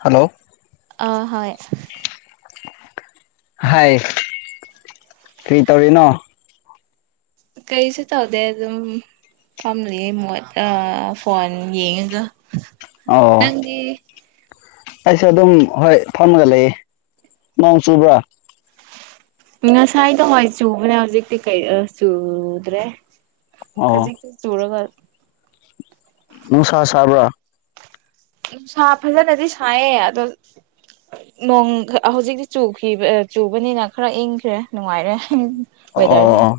hello ꯑ ꯍꯣꯏ ꯍꯥꯏ ꯀꯔꯤ ꯇꯧꯔꯤꯅꯣ ꯀꯔꯤꯁꯨ ꯇꯧꯗꯦ ꯑꯗꯨꯝ ꯐꯝꯂꯤꯌꯦ ꯃꯣꯠ ꯐꯣꯟ ꯌꯦꯡꯉꯒ ꯅꯪꯗꯤ ꯑꯩꯁꯨꯦ ꯑꯗꯨꯝ ꯍꯣꯏ ꯐꯝꯃꯒ ꯂꯩꯌꯦ ꯅꯣꯡ ꯆꯨꯕ꯭ꯔꯥ ꯉꯁꯥꯏꯗꯣ ꯍꯣꯏ ꯆꯨꯕꯅꯦ ꯍꯧꯖꯤꯛꯇꯤ ꯀ ꯆꯨꯗ꯭ꯔꯦ ꯑꯣ ꯈꯖꯤꯛꯛꯇ ꯆꯔꯒ ꯅꯨꯡ ꯁꯥꯥ ꯁꯥꯕ꯭ꯔ ꯅꯨꯡꯁꯥ ꯐꯖꯅꯗꯤ ꯁꯥꯏꯌꯦ ꯑꯗꯣ ꯍꯧꯖꯤꯛꯇꯤ ꯆꯨ ꯆꯨꯕꯅꯤꯅ ꯈꯔ ꯏꯪꯈ꯭ꯔꯦ ꯅꯨꯡꯉꯥꯏꯔꯦ ꯎꯝ ꯑꯣ ꯑꯣꯏꯗꯔꯁꯦ ꯑꯣ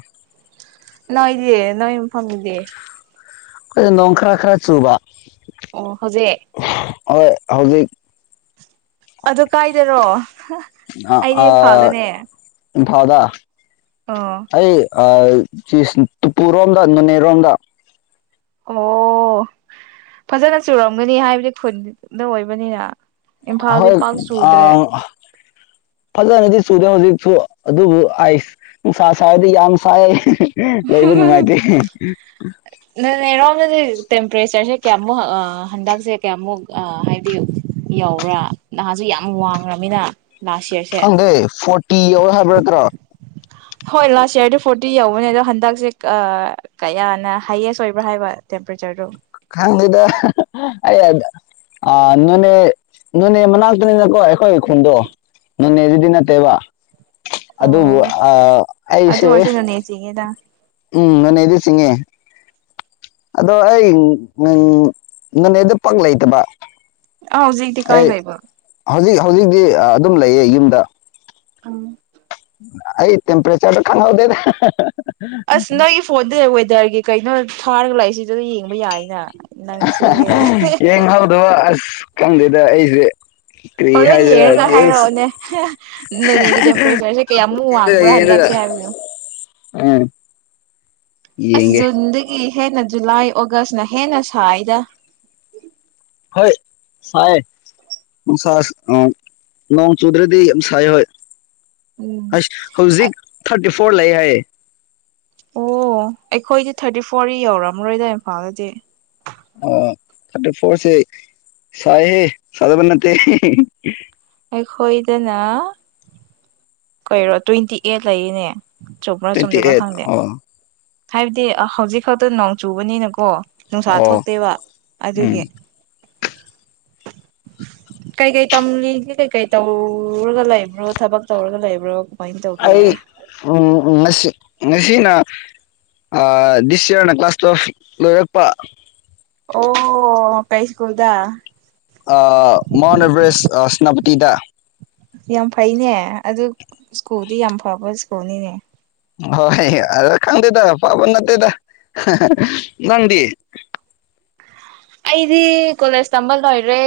ꯅꯣꯏ ꯏꯗꯤ ꯅꯣꯏ ꯃꯐꯝꯒꯤꯗꯤ ꯑꯩ ꯅꯣꯡꯈ꯭ꯔ ꯈꯔ ꯆꯨꯕꯥ ꯑꯣ ꯍꯧꯖꯤꯦ ꯍꯧ ꯍꯧꯖꯤꯛ ꯑꯗꯨ ꯀꯥꯏꯗꯔꯣ ꯑꯩꯗꯤ ꯏꯝꯐꯥꯜꯗꯅꯦ ꯝ ꯐꯥꯎꯗ ꯑ ꯇꯨꯄꯨꯔꯣꯝꯗ ꯅꯣꯅꯦꯔꯣꯝꯗ ꯑꯣ ꯐꯖꯅ ꯆꯨꯔꯝꯒꯅꯤ ꯍꯥꯏꯕꯗꯤ ꯈꯨꯟꯗ ꯑꯣꯏꯕꯅꯤꯅ ꯏꯝꯐꯥꯜꯗꯤ ꯍꯣꯏ ꯄꯥꯛ ꯑ ꯆꯨꯗ꯭ꯔꯦ ꯐꯗꯤ ꯆꯨꯗꯦ ꯍꯧꯖꯤꯛꯁꯨ ꯑꯗꯨꯕꯨ ꯑꯩꯁ ꯅꯨꯡꯁꯥ ꯁꯥꯔꯗꯤ ꯌꯥꯝ ꯁꯥꯏ ꯂꯩꯕ ꯅꯨꯡꯉꯥꯏꯇꯦ ꯍꯥꯟꯅꯗꯤ ꯇꯦꯝꯄꯔꯦꯆꯔꯁꯦ ꯀꯌꯥꯃꯨꯛ ꯍꯟꯗꯛꯁꯦ ꯀꯌꯥꯃꯨꯛ ꯍꯥꯏꯕꯗꯤ ꯌꯎꯕ꯭ꯔꯥ ꯅꯍꯥꯁꯨ ꯌꯥꯝ ꯋꯥꯡꯉꯃꯤꯅ ꯈꯪꯗꯦ ꯐꯣꯔꯇꯤ ꯌꯧꯔꯦ ꯍꯥꯏꯕ ꯅꯠꯇ꯭ꯔꯣ ꯍꯣꯏ ꯂꯥꯁ ꯌꯔꯗꯤ ꯐꯣꯔꯇꯤ ꯌꯧꯕꯅꯦ ꯑꯗꯣ ꯍꯟꯗꯛꯁꯦ ꯀꯌꯥꯅ ꯍꯥꯏꯌꯦꯁ ꯑꯣꯏꯕ꯭ꯔꯥ ꯍꯥꯏꯕ ꯇꯦꯝꯄꯔꯦꯆꯔꯗꯣ ꯈꯪꯗꯦꯗ ꯑꯩ ꯅꯣꯅꯦ ꯅꯣꯅꯦ ꯃꯅꯥꯛꯇꯅꯤꯅꯀꯣ ꯑꯩꯈꯣꯏ ꯈꯨꯟꯗꯣ ꯅꯣꯅꯦꯁꯤꯗꯤ ꯅꯠꯇꯦꯕ ꯑꯗꯨꯕꯨ ꯑꯣ ꯑ ꯑꯗꯨ ꯑꯩꯁꯦ ꯑꯣꯏꯔꯁꯨ ꯅꯣꯅꯦ ꯆꯤꯡꯉꯦꯗ ꯎꯝ ꯅꯅꯦ ꯏꯗ ꯁꯤꯉꯦ ꯑꯗꯣ ꯑꯩ ꯅꯅꯦꯅꯦ ꯑꯗꯨ ꯄꯛ ꯂꯩꯇꯕ ꯑꯥ ꯍꯧꯖꯤꯛꯇꯤ ꯀꯥꯏ ꯑꯩ ꯂꯩꯕ ꯍꯧꯖꯤꯛ ꯍꯧꯖꯤꯛꯇꯤ ꯑꯗꯨꯝ ꯂꯩꯌꯦ ꯌꯨꯝꯗ ꯑ ꯑꯩ ꯇꯦꯝꯄꯔꯦꯆꯔꯗ ꯈꯅ ꯍꯗꯦꯗ ꯑꯁ ꯅꯪ ꯏ ꯐ ꯍꯣꯗꯦ ꯑꯣꯏꯋꯗꯔꯒ ꯀꯩꯅꯣ ꯊꯥꯔꯒ ꯂꯥꯛꯏꯁꯤꯗꯗ ꯌꯦꯡꯕ ꯌꯥꯏꯅ ꯅꯪꯁꯦ ꯌꯦꯡ ꯉꯥꯎꯗꯕ ꯑꯁ ꯈꯪꯗꯦꯗ ꯑꯩꯁꯦ ꯀꯔꯤ ꯍꯣꯔꯦꯟ ꯍꯥꯏꯖꯔ ꯌꯦꯡꯉꯒ ꯌꯦ ꯍꯥꯏꯔꯛꯑꯣꯅꯦ ꯅꯣꯅꯦꯒꯤ ꯇꯦꯝꯄꯔꯦꯆꯔꯁꯦ ꯀꯌꯥꯃꯨꯛ ꯋꯥꯡꯕ꯭ꯔꯥ ꯍꯟꯗꯛꯁꯦ ꯍꯥꯏꯕꯗꯣ ꯑ ꯑꯁ ꯗꯨꯟꯗꯒꯤ ꯍꯦꯟꯅ ꯖꯨꯂꯥꯏ ꯑꯣꯒꯁꯅ ꯍꯦꯟꯅ ꯁꯥꯏꯗ ꯍ ꯁꯥꯏ ꯅꯣꯡ ꯆꯧꯗ꯭ꯔꯦꯗꯤ ꯁꯥꯏ ꯍ ꯎꯝ ꯑ ꯍꯧꯖꯤꯛ ꯊꯥꯔꯇꯤ ꯐꯣꯔ ꯂꯩ ꯍꯥꯏꯌꯦ ꯑꯣ ꯑꯩꯈꯣꯏꯗꯤ ꯊꯥꯔꯇꯤ ꯐꯣꯔ ꯌꯧꯔꯝꯃꯔꯣꯏꯗ ꯏꯝꯐꯥꯜꯗꯗꯤ ꯑꯣꯇ ꯐꯣꯔꯁꯦ ꯆꯥꯏꯍꯦ ꯆꯗꯕꯅꯠꯇ ꯑꯦꯈꯣꯏꯗꯅ ꯀꯩꯔꯣ ꯇ꯭ꯋꯦꯟꯇꯤ ꯑꯩꯠ ꯂꯩꯔꯤꯅꯦ ꯇ꯭ꯋꯦꯟꯇꯤ ꯑꯩꯠ ꯑꯣ ꯍꯥꯏꯕꯗꯤ ꯍꯧꯖꯤꯛ ꯈꯛꯇ ꯅꯣꯡ ꯆꯨꯕꯅꯤꯅꯀꯣ ꯅꯨꯡꯁꯥ ꯑꯣ ꯊꯣꯛꯇꯦꯕ ꯎꯝ ꯑꯗꯨꯒꯤ ꯀꯩꯀꯩ ꯇꯝꯂꯤꯒꯦ ꯀꯩꯀꯩ ꯇꯧꯔꯒ ꯂꯩꯕ꯭ꯔꯣ ꯊꯕꯛ ꯇꯧꯔꯒ ꯔꯤꯕ꯭ꯔꯣ ꯑꯩ ꯎꯝ ꯃꯁꯤ ꯉꯁꯤꯅ ꯗꯤꯁ ꯏꯌꯥꯔꯅ ꯀ꯭ꯂꯥꯁ ꯇꯨꯋꯦꯜꯐ ꯂꯣꯏꯔꯛꯄ ꯑꯣ ꯀꯩꯁ ꯀꯗ ꯑ ꯃꯟ ꯑꯦꯕꯔꯦꯁ ꯁꯅꯕꯇꯤꯗ ꯌꯥꯝ ꯐꯩꯅꯦ ꯑꯗꯨ ꯁ꯭ꯀꯨꯜꯗꯤ ꯌꯥꯝ ꯐꯕ ꯁ꯭ꯀꯨꯜꯅꯤꯅꯦ ꯍꯣꯏ ꯑꯗ ꯈꯪꯗꯦꯗ ꯐꯕ ꯅꯠꯇꯦꯗ ꯍ ꯍ ꯅꯪꯗꯤ ꯑꯩꯗꯤ ꯀꯣꯂꯦꯖ ꯇꯝꯕ ꯂꯣꯏꯔꯦ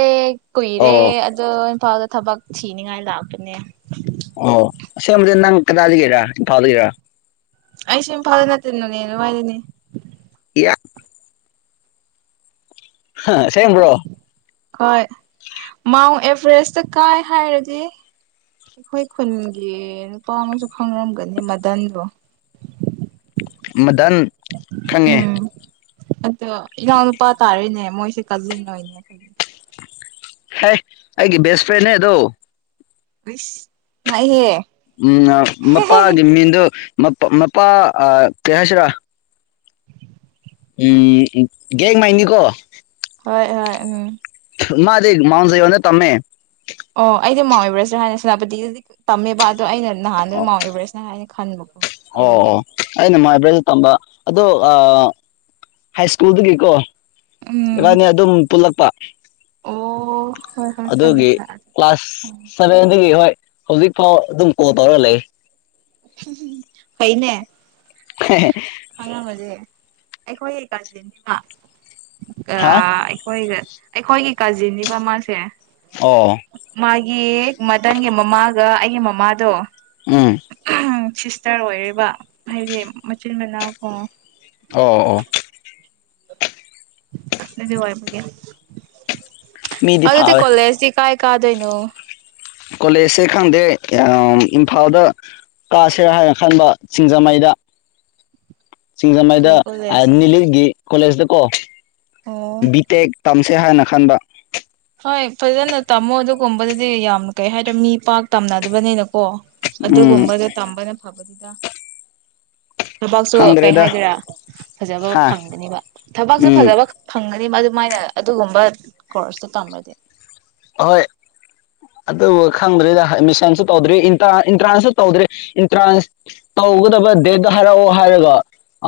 ꯀꯨꯏꯔꯦ ꯑꯣ ꯑꯗꯣ ꯏꯝꯐꯥꯜꯗ ꯊꯕꯛ ꯊꯤꯅꯤꯡꯉꯥꯏ ꯂꯥꯛꯄꯅꯦ ꯑꯣ ꯑꯁꯦꯡꯕꯗꯤ ꯅꯪ ꯀꯗꯥꯗꯒꯤꯔꯥ ꯏꯝꯐꯥꯜꯗꯒꯤꯔꯥ ꯑꯩꯁꯦ ꯏꯝꯐꯥꯜꯗꯩ ꯅꯠꯇꯦ ꯅꯣꯅꯦ ꯂꯋꯥꯥꯏꯗꯩꯅꯦ ꯏꯌꯥ ꯍꯥ ꯑꯁꯦꯝꯕ꯭ꯔꯣ ꯍꯣꯏ ꯃꯥꯎꯟ ꯑꯦꯚꯔꯦꯁꯇ ꯀꯥꯏ ꯍꯥꯏꯔꯗꯤ ꯑꯩꯈꯣꯏ ꯈꯨꯟꯒꯤ ꯅꯨꯄꯥ ꯑꯃꯁꯨ ꯈꯪꯔꯝꯒꯅꯤ ꯃꯗꯟꯗꯣ ꯃꯗꯟ ꯈꯪꯉꯦ ꯎꯝ ꯑꯗꯣ ꯏꯅꯥꯎ ꯅꯨꯨꯄꯥ ꯇꯥꯔꯦꯅꯦ ꯃꯣꯏꯖꯦ ꯀꯖꯤꯟ ꯑꯣꯏꯅꯦ ꯑꯩꯈꯣꯏꯒꯤ ꯍꯦ ꯑꯩꯒꯤ ꯕꯦꯁ ꯐ꯭ꯔꯦꯟꯅꯦ ꯑꯗꯣ ꯏꯁ ꯉꯥꯛꯏꯍꯦ ꯎꯝ ꯅ ꯃꯄꯥꯒꯤ ꯃꯤꯡꯗꯨ ꯃꯄꯥ ꯃꯄꯥ ꯑ ꯇꯦꯍꯁꯤꯔꯥ ꯎꯝ ꯎꯝ ꯒꯦꯡ ꯃꯥꯏꯅꯤꯀꯣ ꯍꯣꯏ ꯍꯣꯏ ꯎꯝ ꯃꯥꯗꯤ ꯃꯥꯎꯟ ꯁꯦꯌꯣꯟꯗ ꯇꯝꯃꯦ ꯑꯣ ꯑꯩꯗꯤ ꯃꯥꯎꯟ ꯑꯦꯕ꯭ꯔꯦꯖꯔ ꯍꯥꯏꯅ ꯁꯦꯅꯥꯄꯇꯤꯒꯤꯗꯗꯤ ꯇꯝꯃꯦꯕ ꯑꯗꯣ ꯑꯩꯅ ꯅꯍꯥꯟꯗꯣ ꯃꯥꯎꯟ ꯑꯦꯕꯔꯦꯁꯅꯦ ꯍꯥꯏꯅ ꯈꯟꯕ ꯑꯣ ꯑꯣ ꯑꯩꯅ ꯃꯥꯏꯕ꯭ꯔꯦꯜꯗ ꯇꯝꯕ ꯑꯗꯣ ꯑꯥ ꯍꯥꯏ ꯁ꯭ꯀꯨꯜꯗꯒꯤꯀꯣ ꯎꯝ ꯏꯕꯥꯅꯤ ꯑꯗꯨꯝ ꯄꯨꯜꯂꯛꯄ ꯑꯣ ꯍꯣꯏ ꯍꯣꯏ ꯈꯪꯉꯦ ꯑꯗꯨꯒꯤ ꯈꯪꯉꯦ ꯑꯗꯨꯗꯤ ꯀ꯭ꯂꯥꯁ ꯁꯚꯦꯟꯗꯒꯤ ꯍꯣꯏ ꯍꯧꯖꯤꯛ ꯐꯥꯎ ꯑꯗꯨꯝ ꯀꯣꯜ ꯇꯧꯔꯒ ꯂꯩ ꯍꯨꯝ ꯍꯨꯝ ꯍꯨꯝ ꯐꯩꯅꯦ ꯈꯪꯔꯝꯔꯗꯤ ꯑꯩꯈꯣꯏꯒꯤ ꯀꯥꯖꯤꯟꯅꯤ ꯃꯥ ꯒꯥ ꯍꯥ ꯑꯩꯈꯣꯏꯒ ꯑꯩꯈꯣꯏꯒꯤ ꯀꯥꯖꯤꯟꯅꯤꯕ ꯃꯥꯥꯁꯦ ꯑꯣ ꯒꯤ ꯃꯗꯟꯒꯤ ꯃꯃꯥꯒ ꯑꯩꯒꯤ ꯃꯃꯥꯗꯣ ꯎꯝ ꯁꯤꯁꯇꯔ ꯑꯣꯏꯔꯦꯕ ꯍꯥꯏꯕꯗꯤ ꯃꯆꯤꯟ ꯃꯅꯥꯎ ꯀꯣ ꯑꯣ ꯑꯣ ꯑꯗꯨꯗꯤ ꯋꯥꯏꯕꯒ ꯃꯤꯗꯤ ꯑꯗꯨꯗꯤ ꯐꯥꯋꯦ ꯀꯣꯂꯦꯁꯤꯁꯤ ꯀꯥꯏ ꯀꯗꯣꯏꯩꯅꯨ ꯀꯣꯂꯦꯖꯁꯦ ꯈꯪꯗꯦ ꯏꯝꯐꯥꯜꯗ ꯀꯥꯁꯦꯔꯥ ꯍꯥꯏꯅ ꯈꯟꯕ ꯁꯤꯡꯖꯃꯩꯗ ꯀꯩ ꯀꯣꯂꯦꯖ ꯆꯤꯡꯖꯃꯥꯏꯗꯅꯤꯂꯤꯒꯤ ꯀꯣꯂꯦꯖꯗ ꯀꯣ ꯑꯣ ꯕꯤꯇꯦꯛ ꯇꯥꯝꯁꯦ ꯍꯥꯏꯅ ꯈꯟꯕ ꯍꯣꯏ ꯐꯖꯅ ꯇꯝꯃꯣ ꯑꯗꯨꯒꯨꯝꯕꯗꯗꯤ ꯌꯥꯝ ꯀꯩ ꯍꯥꯏꯔꯦ ꯃꯤ ꯄꯥꯛ ꯇꯝꯅꯗꯕꯅꯤꯅ ꯑꯣ ꯎꯝ ꯑꯗꯨꯒꯨꯝꯕꯗ ꯇꯝꯕꯅ ꯐꯕꯗꯤ ꯠꯇ ꯊꯕꯥꯛꯁꯨ ꯀꯩ ꯈꯪꯗ꯭ꯔꯦꯗ ꯍꯥꯏꯗꯣꯏꯔꯥ ꯐꯖꯕ ꯍꯥ ꯐꯪꯒꯅꯤꯕ ꯊꯕꯛꯁꯨ ꯎꯝ ꯐꯖꯕ ꯐꯪꯒꯅꯤꯕ ꯑꯗꯨ ꯁꯨꯃꯥꯏꯅ ꯑꯗꯨꯒꯨꯝꯕ ꯀꯣꯔꯁꯇꯨ ꯇꯝꯕ꯭ꯔꯗꯤ ꯑꯍꯣꯏ ꯑꯗꯨꯕꯨ ꯈꯪꯗ꯭ꯔꯔꯤꯗ ꯑꯦꯗꯃꯤꯁꯟꯁꯨ ꯇꯧꯗ꯭ꯔꯤ ꯑꯦꯟꯇ꯭ꯔꯥꯟꯁꯁꯨ ꯇꯧꯗ꯭ꯔꯤ ꯑꯦꯟꯇ꯭ꯔꯥꯟꯁ ꯇꯧꯒꯗꯕ ꯗꯦꯠꯇꯣ ꯍꯥꯏꯔꯛꯑꯣ ꯍꯥꯏꯔꯒ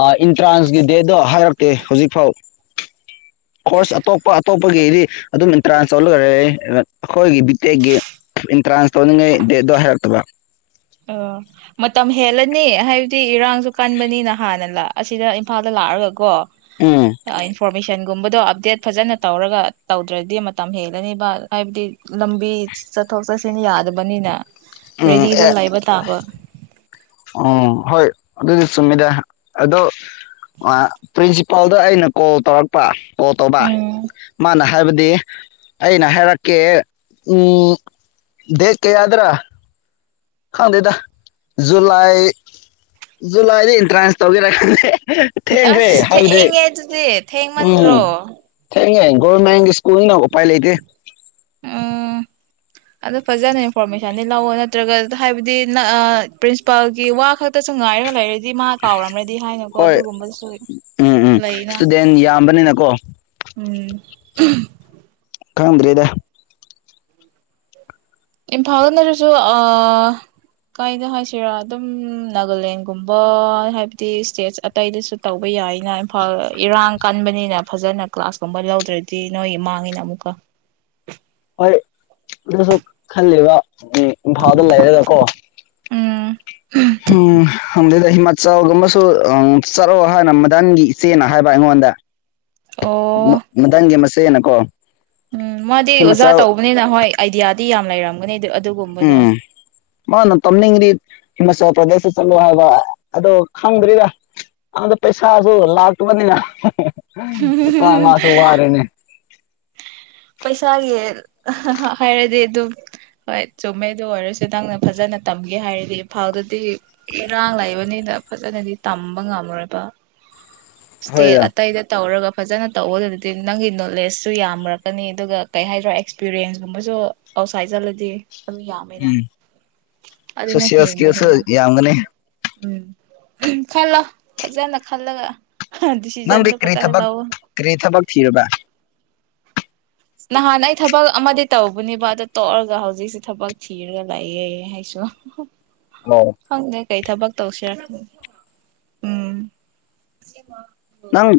ꯑꯦꯟꯇ꯭ꯔꯥꯟꯁꯀꯤ ꯗꯦꯠꯇꯣ ꯍꯥꯏꯔꯛꯇꯦ ꯍꯧꯖꯤꯛꯐꯥꯎ ꯀꯣꯔꯁ ꯑꯇꯣꯞꯄ ꯑꯇꯣꯞꯄꯒꯤꯗꯤ ꯑꯗꯨꯝ ꯑꯦꯟꯇ꯭ꯔꯥꯟꯁ ꯇꯧꯂꯔ ꯑꯩ ꯑꯩꯈꯣꯏꯒꯤ ꯕꯤꯇꯦꯛꯀꯤ ꯑꯦꯟꯇ꯭ꯔꯥꯟꯁ ꯇꯧꯅꯤꯡꯉꯩ ꯗꯦꯗꯣ ꯍꯥꯏꯔꯛꯇꯕ ꯑꯣ ꯃꯇꯝ ꯍꯦꯜꯂꯅꯤ ꯍꯥꯏꯕꯗꯤ ꯏꯔꯥꯡꯁꯨ ꯀꯟꯕꯅꯤꯅ ꯍꯥꯟꯅ ꯑꯁꯤꯗ ꯏꯝꯐꯥꯜꯗ ꯂꯥꯛꯑꯒꯀꯣ ꯎꯝ ꯏꯟꯐꯣꯔꯃꯦꯁꯟ ꯒꯨꯝꯕꯗꯣ ꯑꯞꯗꯦꯠ ꯐꯖꯅ ꯇꯧꯔꯒ ꯇꯧꯗ꯭ꯔꯗꯤ ꯃꯇꯝ ꯍꯦꯜꯂꯅꯤꯕ ꯍꯥꯏꯕꯗꯤ ꯂꯝꯕꯤ ꯆꯠꯊꯣꯛ ꯆꯠꯁꯤꯟ ꯌꯥꯗꯕꯅꯤꯅ ꯎꯝ ꯑꯦ ꯃꯇꯕ ꯇꯕ ꯑꯣ ꯍꯣꯏ ꯑꯗꯨꯗꯤ ꯁꯨꯝꯃꯤꯗ ꯑꯗꯣ ꯑ ꯄꯤꯟꯁꯤ ꯄꯥꯎꯗ ꯑꯩꯅ ꯀꯣꯜ ꯇꯧꯔꯛꯄ ꯑꯣ ꯇꯣꯕꯥ ꯎꯝ ꯃꯥꯅ ꯍꯥꯏꯕꯗꯤ ꯑꯩꯅ ꯍꯥꯏꯔꯛꯀꯦ ꯎꯝ ꯗꯦꯠ ꯀꯌꯥꯗ꯭ꯔꯥ ꯈꯪꯗꯦꯗ ꯖꯨꯂꯥꯏ ꯖꯨꯂꯥꯏꯗ ꯑꯦꯟꯇ꯭ꯔꯥꯟꯁ ꯇꯧꯒꯦꯔꯦ ꯊꯦꯡꯈ꯭ꯔꯦ ꯑꯁ ꯍꯥꯏꯕꯗꯤ ꯊꯦꯡꯉꯦ ꯑꯗꯨꯗꯤ ꯊꯦꯡꯃꯟꯗ꯭ꯔꯣ ꯎꯝ ꯊꯦꯡꯉꯦ ꯒꯔꯃꯦꯟ ꯁꯀꯨꯜ ꯅ ꯎ ꯄꯥꯏ ꯂꯩꯇꯦ ꯎꯝ ꯑꯗꯨꯗꯣ ꯐꯖꯅ ꯏꯟꯐꯣꯔꯃꯦꯁꯟꯗꯤ ꯂꯧꯥꯛꯑꯣꯣ ꯅꯠꯇ꯭ꯔꯒ ꯍꯥꯏꯕꯗꯤ ꯄ꯭ꯔꯤꯟꯁꯤꯄꯥꯜꯒꯤ ꯋꯥ ꯈꯛꯇꯁꯨ ꯉꯥꯏꯔꯒ ꯂꯩꯔꯦh ꯗꯤ ꯃꯥ ꯀꯥꯎꯔꯝ꯭ꯔꯗꯤ ꯍꯥꯏꯅꯀꯣ ꯍꯣꯏ ꯑꯗꯨꯒꯨꯝꯕꯁꯨ ꯎꯝ ꯎꯝ ꯂꯩꯅ ꯏꯁꯇꯨꯗꯦꯟ ꯌꯥꯝꯕꯅꯤꯅꯀꯣ ꯎꯝ [unintelligible] ꯈꯪꯗ꯭ꯔꯦꯗ ꯏꯝꯐꯥꯜꯅꯗꯁꯨ ꯀꯥꯏꯗ ꯍꯥꯏꯁꯤꯔꯥ ꯑꯗꯨꯝ ꯅꯥꯒꯥꯂꯦꯟꯒꯨꯝꯕ ꯍꯥꯏꯕꯗꯤ ꯏꯁꯇꯦꯠꯁ ꯑꯇꯩꯗꯁꯨ ꯇꯧꯕ ꯌꯥꯏꯅ ꯏꯝꯐꯥꯜ ꯏꯔꯥꯡ ꯀꯟꯕꯅꯤꯅ ꯐꯖꯅ ꯀ꯭ꯂꯥꯁꯀꯨꯝꯕ ꯂꯧꯗ꯭ꯔꯗꯤ ꯅꯣꯏꯒꯤ ꯃꯥꯡꯉꯤꯅ ꯑꯃꯨꯛꯀ ꯍꯣꯏ ꯑꯗꯨꯁꯨ ꯈꯜꯂꯤꯕ ꯎ ꯐꯥꯎꯗ ꯂꯩꯔꯦꯗꯀꯣ ꯎꯝ ꯎꯝ ꯍꯗꯗ ꯍꯃ ꯆꯒꯨꯝꯕꯨ ꯆꯠꯂꯑꯣ ꯍꯥꯏꯥꯟꯅ ꯃꯗꯟꯒꯤ ꯏꯆꯦꯅ ꯍꯥꯏꯕ ꯑꯩꯉꯣꯟꯗ ꯑꯣ ꯃ ꯃꯗꯥꯒꯦ ꯃꯁ ꯁꯅꯀꯣ ꯎꯝ ꯃꯥꯗꯤ ꯑꯣꯖꯥ ꯇꯧꯕꯅꯤꯅ ꯍꯣꯏ ꯑꯥꯏꯗꯤꯌꯥꯗꯤ ꯌꯥꯝ ꯂꯩꯔꯝꯒ ꯃꯅꯦ ꯑꯗꯨ ꯑꯗꯨ ꯀꯨꯝꯕꯗꯣ ꯎꯝ ꯃꯥꯅ ꯇꯝꯅꯤꯡꯉꯗꯤ ꯍꯤꯃꯥꯆꯜ ꯄ꯭ꯔꯗꯦꯁꯇ ꯆꯠꯂꯣ ꯍꯥꯏꯕ ꯑꯗꯣ ꯈꯪꯗ꯭ꯔꯤꯔ ꯑꯉꯣꯟꯗ ꯄꯩꯁꯥꯁꯨ ꯂꯥꯛꯇꯕꯅꯤꯅ ꯇꯥꯏ ꯃꯥꯁꯨ ꯋꯥꯔꯦꯅꯦ ꯄꯩꯁꯥꯒꯤ ꯍꯥꯏꯔꯗꯤ ꯑꯗꯨꯝ ꯍꯣꯏ ꯆꯨꯝꯃꯦꯩꯗ ꯑꯣꯏꯔꯁꯨ ꯅꯪꯅ ꯐꯖꯅ ꯇꯝꯒꯦ ꯍꯥꯏꯔꯗꯤ ꯏꯝꯐꯥꯜꯗꯗꯤ ꯏꯔꯥꯡ ꯂꯥꯛꯏꯕꯅꯤꯅ ꯐꯖꯅꯗꯤ ꯇꯝꯕ ꯉꯝꯃꯣꯏꯕ ꯏꯁꯇꯦꯠ ꯍꯣꯏꯗ ꯑꯇꯩꯗ ꯇꯧꯔꯒ ꯐꯖꯅ ꯇꯧꯕ ꯑꯗꯨꯗꯤ ꯅꯪꯒꯤ ꯅꯣꯂꯦꯖꯁꯨ ꯌꯥꯝꯃꯔꯛꯀꯅꯤ ꯑꯗꯨꯒ ꯀꯩ ꯍꯥꯏꯗꯔꯣ ꯑꯦꯛꯁꯄꯤꯔꯤꯌꯦꯟꯁꯒꯨꯝꯕꯁꯨ ꯑꯥꯎꯠꯁꯥꯏꯠ ꯆꯠꯂꯗꯤ ꯑꯗꯨꯝ ꯌꯥꯝꯃꯦꯅ ꯎꯝ ꯑꯗꯨꯅ ꯁꯣꯏꯀꯤꯁ ꯍꯦꯟꯒꯅꯤꯅ ꯌꯥ ꯑꯅꯦ ꯎꯝ ꯈꯜꯂꯣ ꯐꯖꯅ ꯈꯜꯂꯒ ꯅꯪꯗꯤ ꯗꯤꯁꯤꯖꯟꯗꯣ ꯀꯔꯤ ꯐꯖꯅ ꯊꯕꯛ ꯂꯧꯋꯣ ꯀꯔꯤ ꯊꯕꯛ ꯊꯤꯔꯕ ꯅꯍꯥꯟ ꯑꯩ ꯊꯕꯛ ꯑꯃꯗꯤ ꯇꯧꯕꯅꯦꯕ ꯑꯗꯣ ꯇꯣꯛꯔꯒ ꯍꯧꯖꯤꯛꯁꯦ ꯊꯕꯛ ꯊꯤꯔꯒ ꯂꯥꯛꯌꯦ ꯍꯥꯏꯁꯨ ꯑꯣ ꯍꯪꯗꯦ ꯀꯩ ꯊꯕ ꯇꯧꯁꯤꯌꯥ ꯎꯝ ꯅꯪ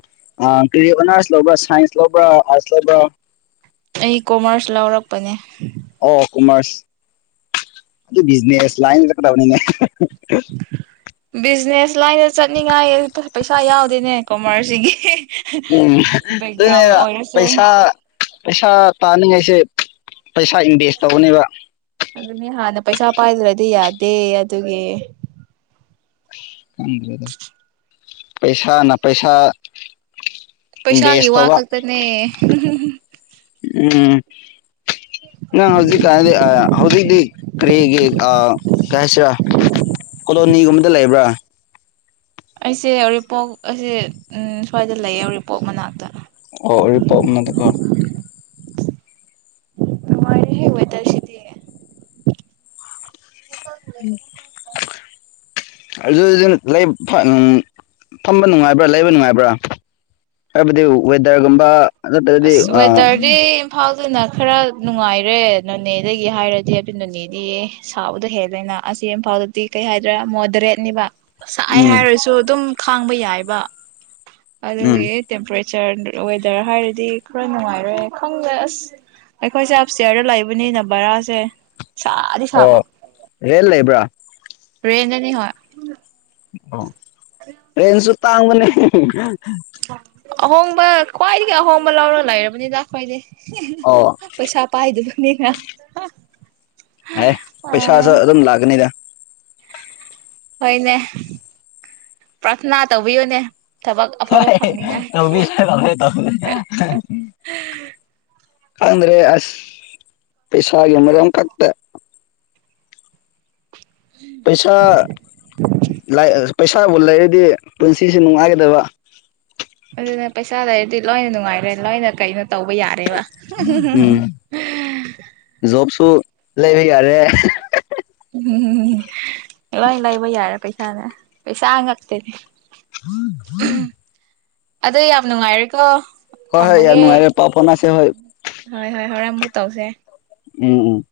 ꯀ ꯑꯣꯅꯔꯁ ꯂꯧꯕ ꯁꯥꯏꯟꯁ ꯂꯧꯕ ꯑꯥꯔꯠꯁ ꯂꯧꯕ ꯑꯩ ꯀꯣꯃꯔꯁ ꯂꯧꯥꯎꯔꯛꯄꯅꯦ ꯑꯣ ꯀꯣꯃꯔꯁ ꯑꯗꯨ ꯕꯤꯖꯤꯅꯦꯁ ꯂꯥꯏꯟ ꯆꯠꯀꯗꯕꯅꯤꯅꯦ ꯎ ꯕꯤꯖꯤꯅꯦꯁ ꯂꯥꯏꯟꯗ ꯆꯠꯅꯤꯡꯉꯥꯏ ꯄꯩꯁꯥ ꯌꯥꯎꯗꯦꯅꯦ ꯀꯣꯃꯔꯁꯁꯤꯒꯤ ꯎꯝ ꯕꯦꯛꯒ꯭ꯔꯥꯎꯟ ꯑꯗꯨꯅꯦꯕ ꯑꯣꯏꯔꯁꯨ ꯄꯩꯁꯥ ꯄꯩꯁꯥ ꯇꯥꯅꯤꯡꯉꯥꯏꯁꯦ ꯄꯩꯁꯥ ꯏꯟꯚꯦꯁ ꯇꯧꯅꯦꯕ ꯑꯗꯨꯅꯤ ꯍꯥꯟꯅ ꯄꯩꯁꯥ ꯄꯥꯏꯗ꯭ꯔꯗꯤ ꯌꯥꯗꯦ ꯑꯗꯨꯒꯤ ꯀꯥꯟꯗ꯭ꯔꯦꯗ ꯄꯩꯁꯥꯅ ꯄꯩꯁꯥ ꯄꯩꯁꯥꯒꯤ ꯏꯟꯚꯦꯁ ꯋꯥ ꯇꯧꯕ ꯈꯛꯇꯅꯦ ꯎꯝ ꯅꯪ ꯍꯧꯖꯤꯛꯀꯥꯟꯅꯗꯤ ꯍꯧꯖꯤꯛꯇꯤ ꯀꯔꯤꯒꯤ ꯀꯩ ꯍꯥꯏꯁꯤꯔꯥ ꯀꯣꯂꯣꯅꯤꯒꯨꯝꯕꯗ ꯂꯩꯕ꯭ꯔꯥ ꯑꯩꯁꯦ ꯎꯔꯤꯄꯣꯛ ꯑꯩꯁꯦ ꯁ꯭ꯋꯥꯏꯗ ꯂꯩꯌꯦ ꯎꯔꯤꯄꯣꯛ ꯃꯅꯥꯛꯇ ꯑꯣ ꯎꯔꯤꯄꯣꯛꯅ ꯇꯀꯣ ꯅꯨꯉꯥꯏꯔꯦ ꯍꯦ ꯋꯦ ꯇꯔ ꯁꯤꯗꯤ ꯎꯝ ꯑꯗꯨꯖꯤ ꯐꯝꯕ ꯅꯨꯡꯉꯥꯏꯕ꯭ꯔꯥ ꯂꯩꯕ ꯅꯨꯡꯉꯥꯏꯕ꯭ꯔꯥ ꯍꯥꯏꯕꯗꯤ ꯋꯦꯗꯔꯒꯨꯝꯕ ꯅꯠꯇꯒꯗꯤ ꯑꯥ ꯑꯗꯨꯅ ꯈꯔ ꯅꯨꯡꯉꯥꯏꯔꯦ ꯅꯣꯅꯦꯗꯒꯤ ꯍꯥꯏꯔꯗꯤ ꯑꯗꯨ ꯅꯣꯅꯦꯗꯤ ꯁꯥꯕꯗ ꯍꯦꯜꯂꯦꯅ ꯑꯁꯤ ꯏꯝꯐꯥꯜꯗꯗꯤ ꯀꯩ ꯍꯥꯏꯗ꯭ꯔꯥ ꯃꯣꯗꯔꯦꯠꯅꯤꯕ ꯁꯥꯏ ꯎꯝ ꯍꯥꯏꯔꯁꯨ ꯑꯗꯨꯝ ꯈꯥꯡꯕ ꯌꯥꯏꯕ ꯎꯝ ꯑꯗꯨꯒꯤ ꯇꯦꯝꯄꯔꯦ ꯆꯔ ꯗꯨ ꯋꯦꯗꯔ ꯍꯥꯏꯔ ꯗꯤ ꯈꯔ ꯅꯨꯡꯉꯥꯏꯔꯦ ꯈꯪꯗꯦ ꯑꯁ ꯑꯩꯈꯣꯏꯁꯦ ꯑꯞ ꯁ꯭ꯇꯤꯌꯥꯔꯗ ꯂꯩꯕꯅꯤꯅ ꯕꯔꯥꯁꯦ ꯁꯥꯗꯤ ꯁꯥꯕ ꯑꯣ ꯔꯦꯟ ꯂꯩꯕ꯭ꯔꯥ ꯔꯦꯟꯗꯅꯤ ꯍꯣꯏ ꯑꯣ ꯔꯦꯟꯁꯨ ꯇꯥꯡꯕꯅꯦ ꯍꯤ ꯍꯤ ꯍ [unintelligible] ꯑꯍꯣꯡꯕ ꯈ꯭ꯋꯥꯏꯗꯒꯤ ꯑꯍꯣꯡꯕ ꯂꯧꯔꯒ ꯂꯩꯔꯕꯅꯤꯗ ꯑꯈꯣꯏꯗꯤ ꯍꯤ ꯍꯤ ꯑꯣ ꯍꯤ ꯄꯩꯁꯥ ꯄꯥꯏꯗꯦꯕ ꯅꯦ ꯍꯥ ꯍꯥ ꯑꯥꯏ ꯄꯩꯁꯥꯁꯨ ꯑꯗꯨꯝ ꯂꯥꯛꯀꯅꯤꯗ ꯍꯣꯏꯅꯦ ꯄ꯭ꯔꯊꯅꯥ ꯇꯧꯕꯤꯌꯣꯅꯦ ꯍꯣꯏ ꯍꯦ ꯍꯦ ꯍꯍ ꯇꯧꯕꯤꯒꯦ ꯇꯧꯒꯦ ꯇꯧꯒꯦ ꯍꯍ ꯍ ꯈꯪꯗ꯭ꯔꯦ ꯑꯁ ꯄꯩꯁꯥꯒꯤ ꯃꯔꯝ ꯈꯛꯇ ꯄꯩꯁꯥ ꯂꯥꯏꯔꯑꯁꯨ ꯄꯩꯁꯥ ꯂꯩꯔꯗꯤ ꯄꯨꯟꯁꯤꯁꯤ ꯅꯨꯡꯉꯥꯏꯒꯗꯕ ꯑꯗꯨꯅ ꯄꯩꯁꯥ ꯂꯩꯔꯗꯤ ꯂꯣꯏꯅ ꯅꯨꯡꯉꯥꯏꯔꯦ ꯂꯣꯏꯅ ꯀꯩꯅꯣ ꯇꯧꯕ ꯌꯥꯔꯦꯕ ꯍꯨꯡ ꯍꯨꯡ ꯍꯨꯡ ꯍꯨꯡ ꯍꯍ ꯇꯨ ꯂꯩꯕ ꯌꯥꯔꯦ ꯍꯍ ꯍ ꯎꯝ ꯍꯨꯝ ꯍꯨꯝ ꯍꯨꯝ ꯂꯣꯏ ꯂꯩꯕ ꯌꯥꯔꯦ ꯄꯩ ꯁꯥꯅ ꯄꯩꯁꯥ ꯉꯥꯛꯇꯅꯤ [unintelligible] ꯑꯗꯣ ꯌꯥꯝ ꯅꯨꯡꯉꯥꯏꯔꯦꯀꯣ ꯍꯣꯏ ꯍꯣꯏ ꯌꯥꯝ ꯊꯝꯃꯒꯦ ꯅꯨꯡꯉꯥꯏꯔꯦ ꯄꯥꯎ ꯐꯥꯎꯅꯁꯦ ꯍꯣꯏ ꯍꯣꯏ ꯍꯣꯏ ꯍꯣꯔꯦꯟ ꯑꯃꯨꯛ ꯇꯧꯁꯦ ꯎꯝ ꯎꯝ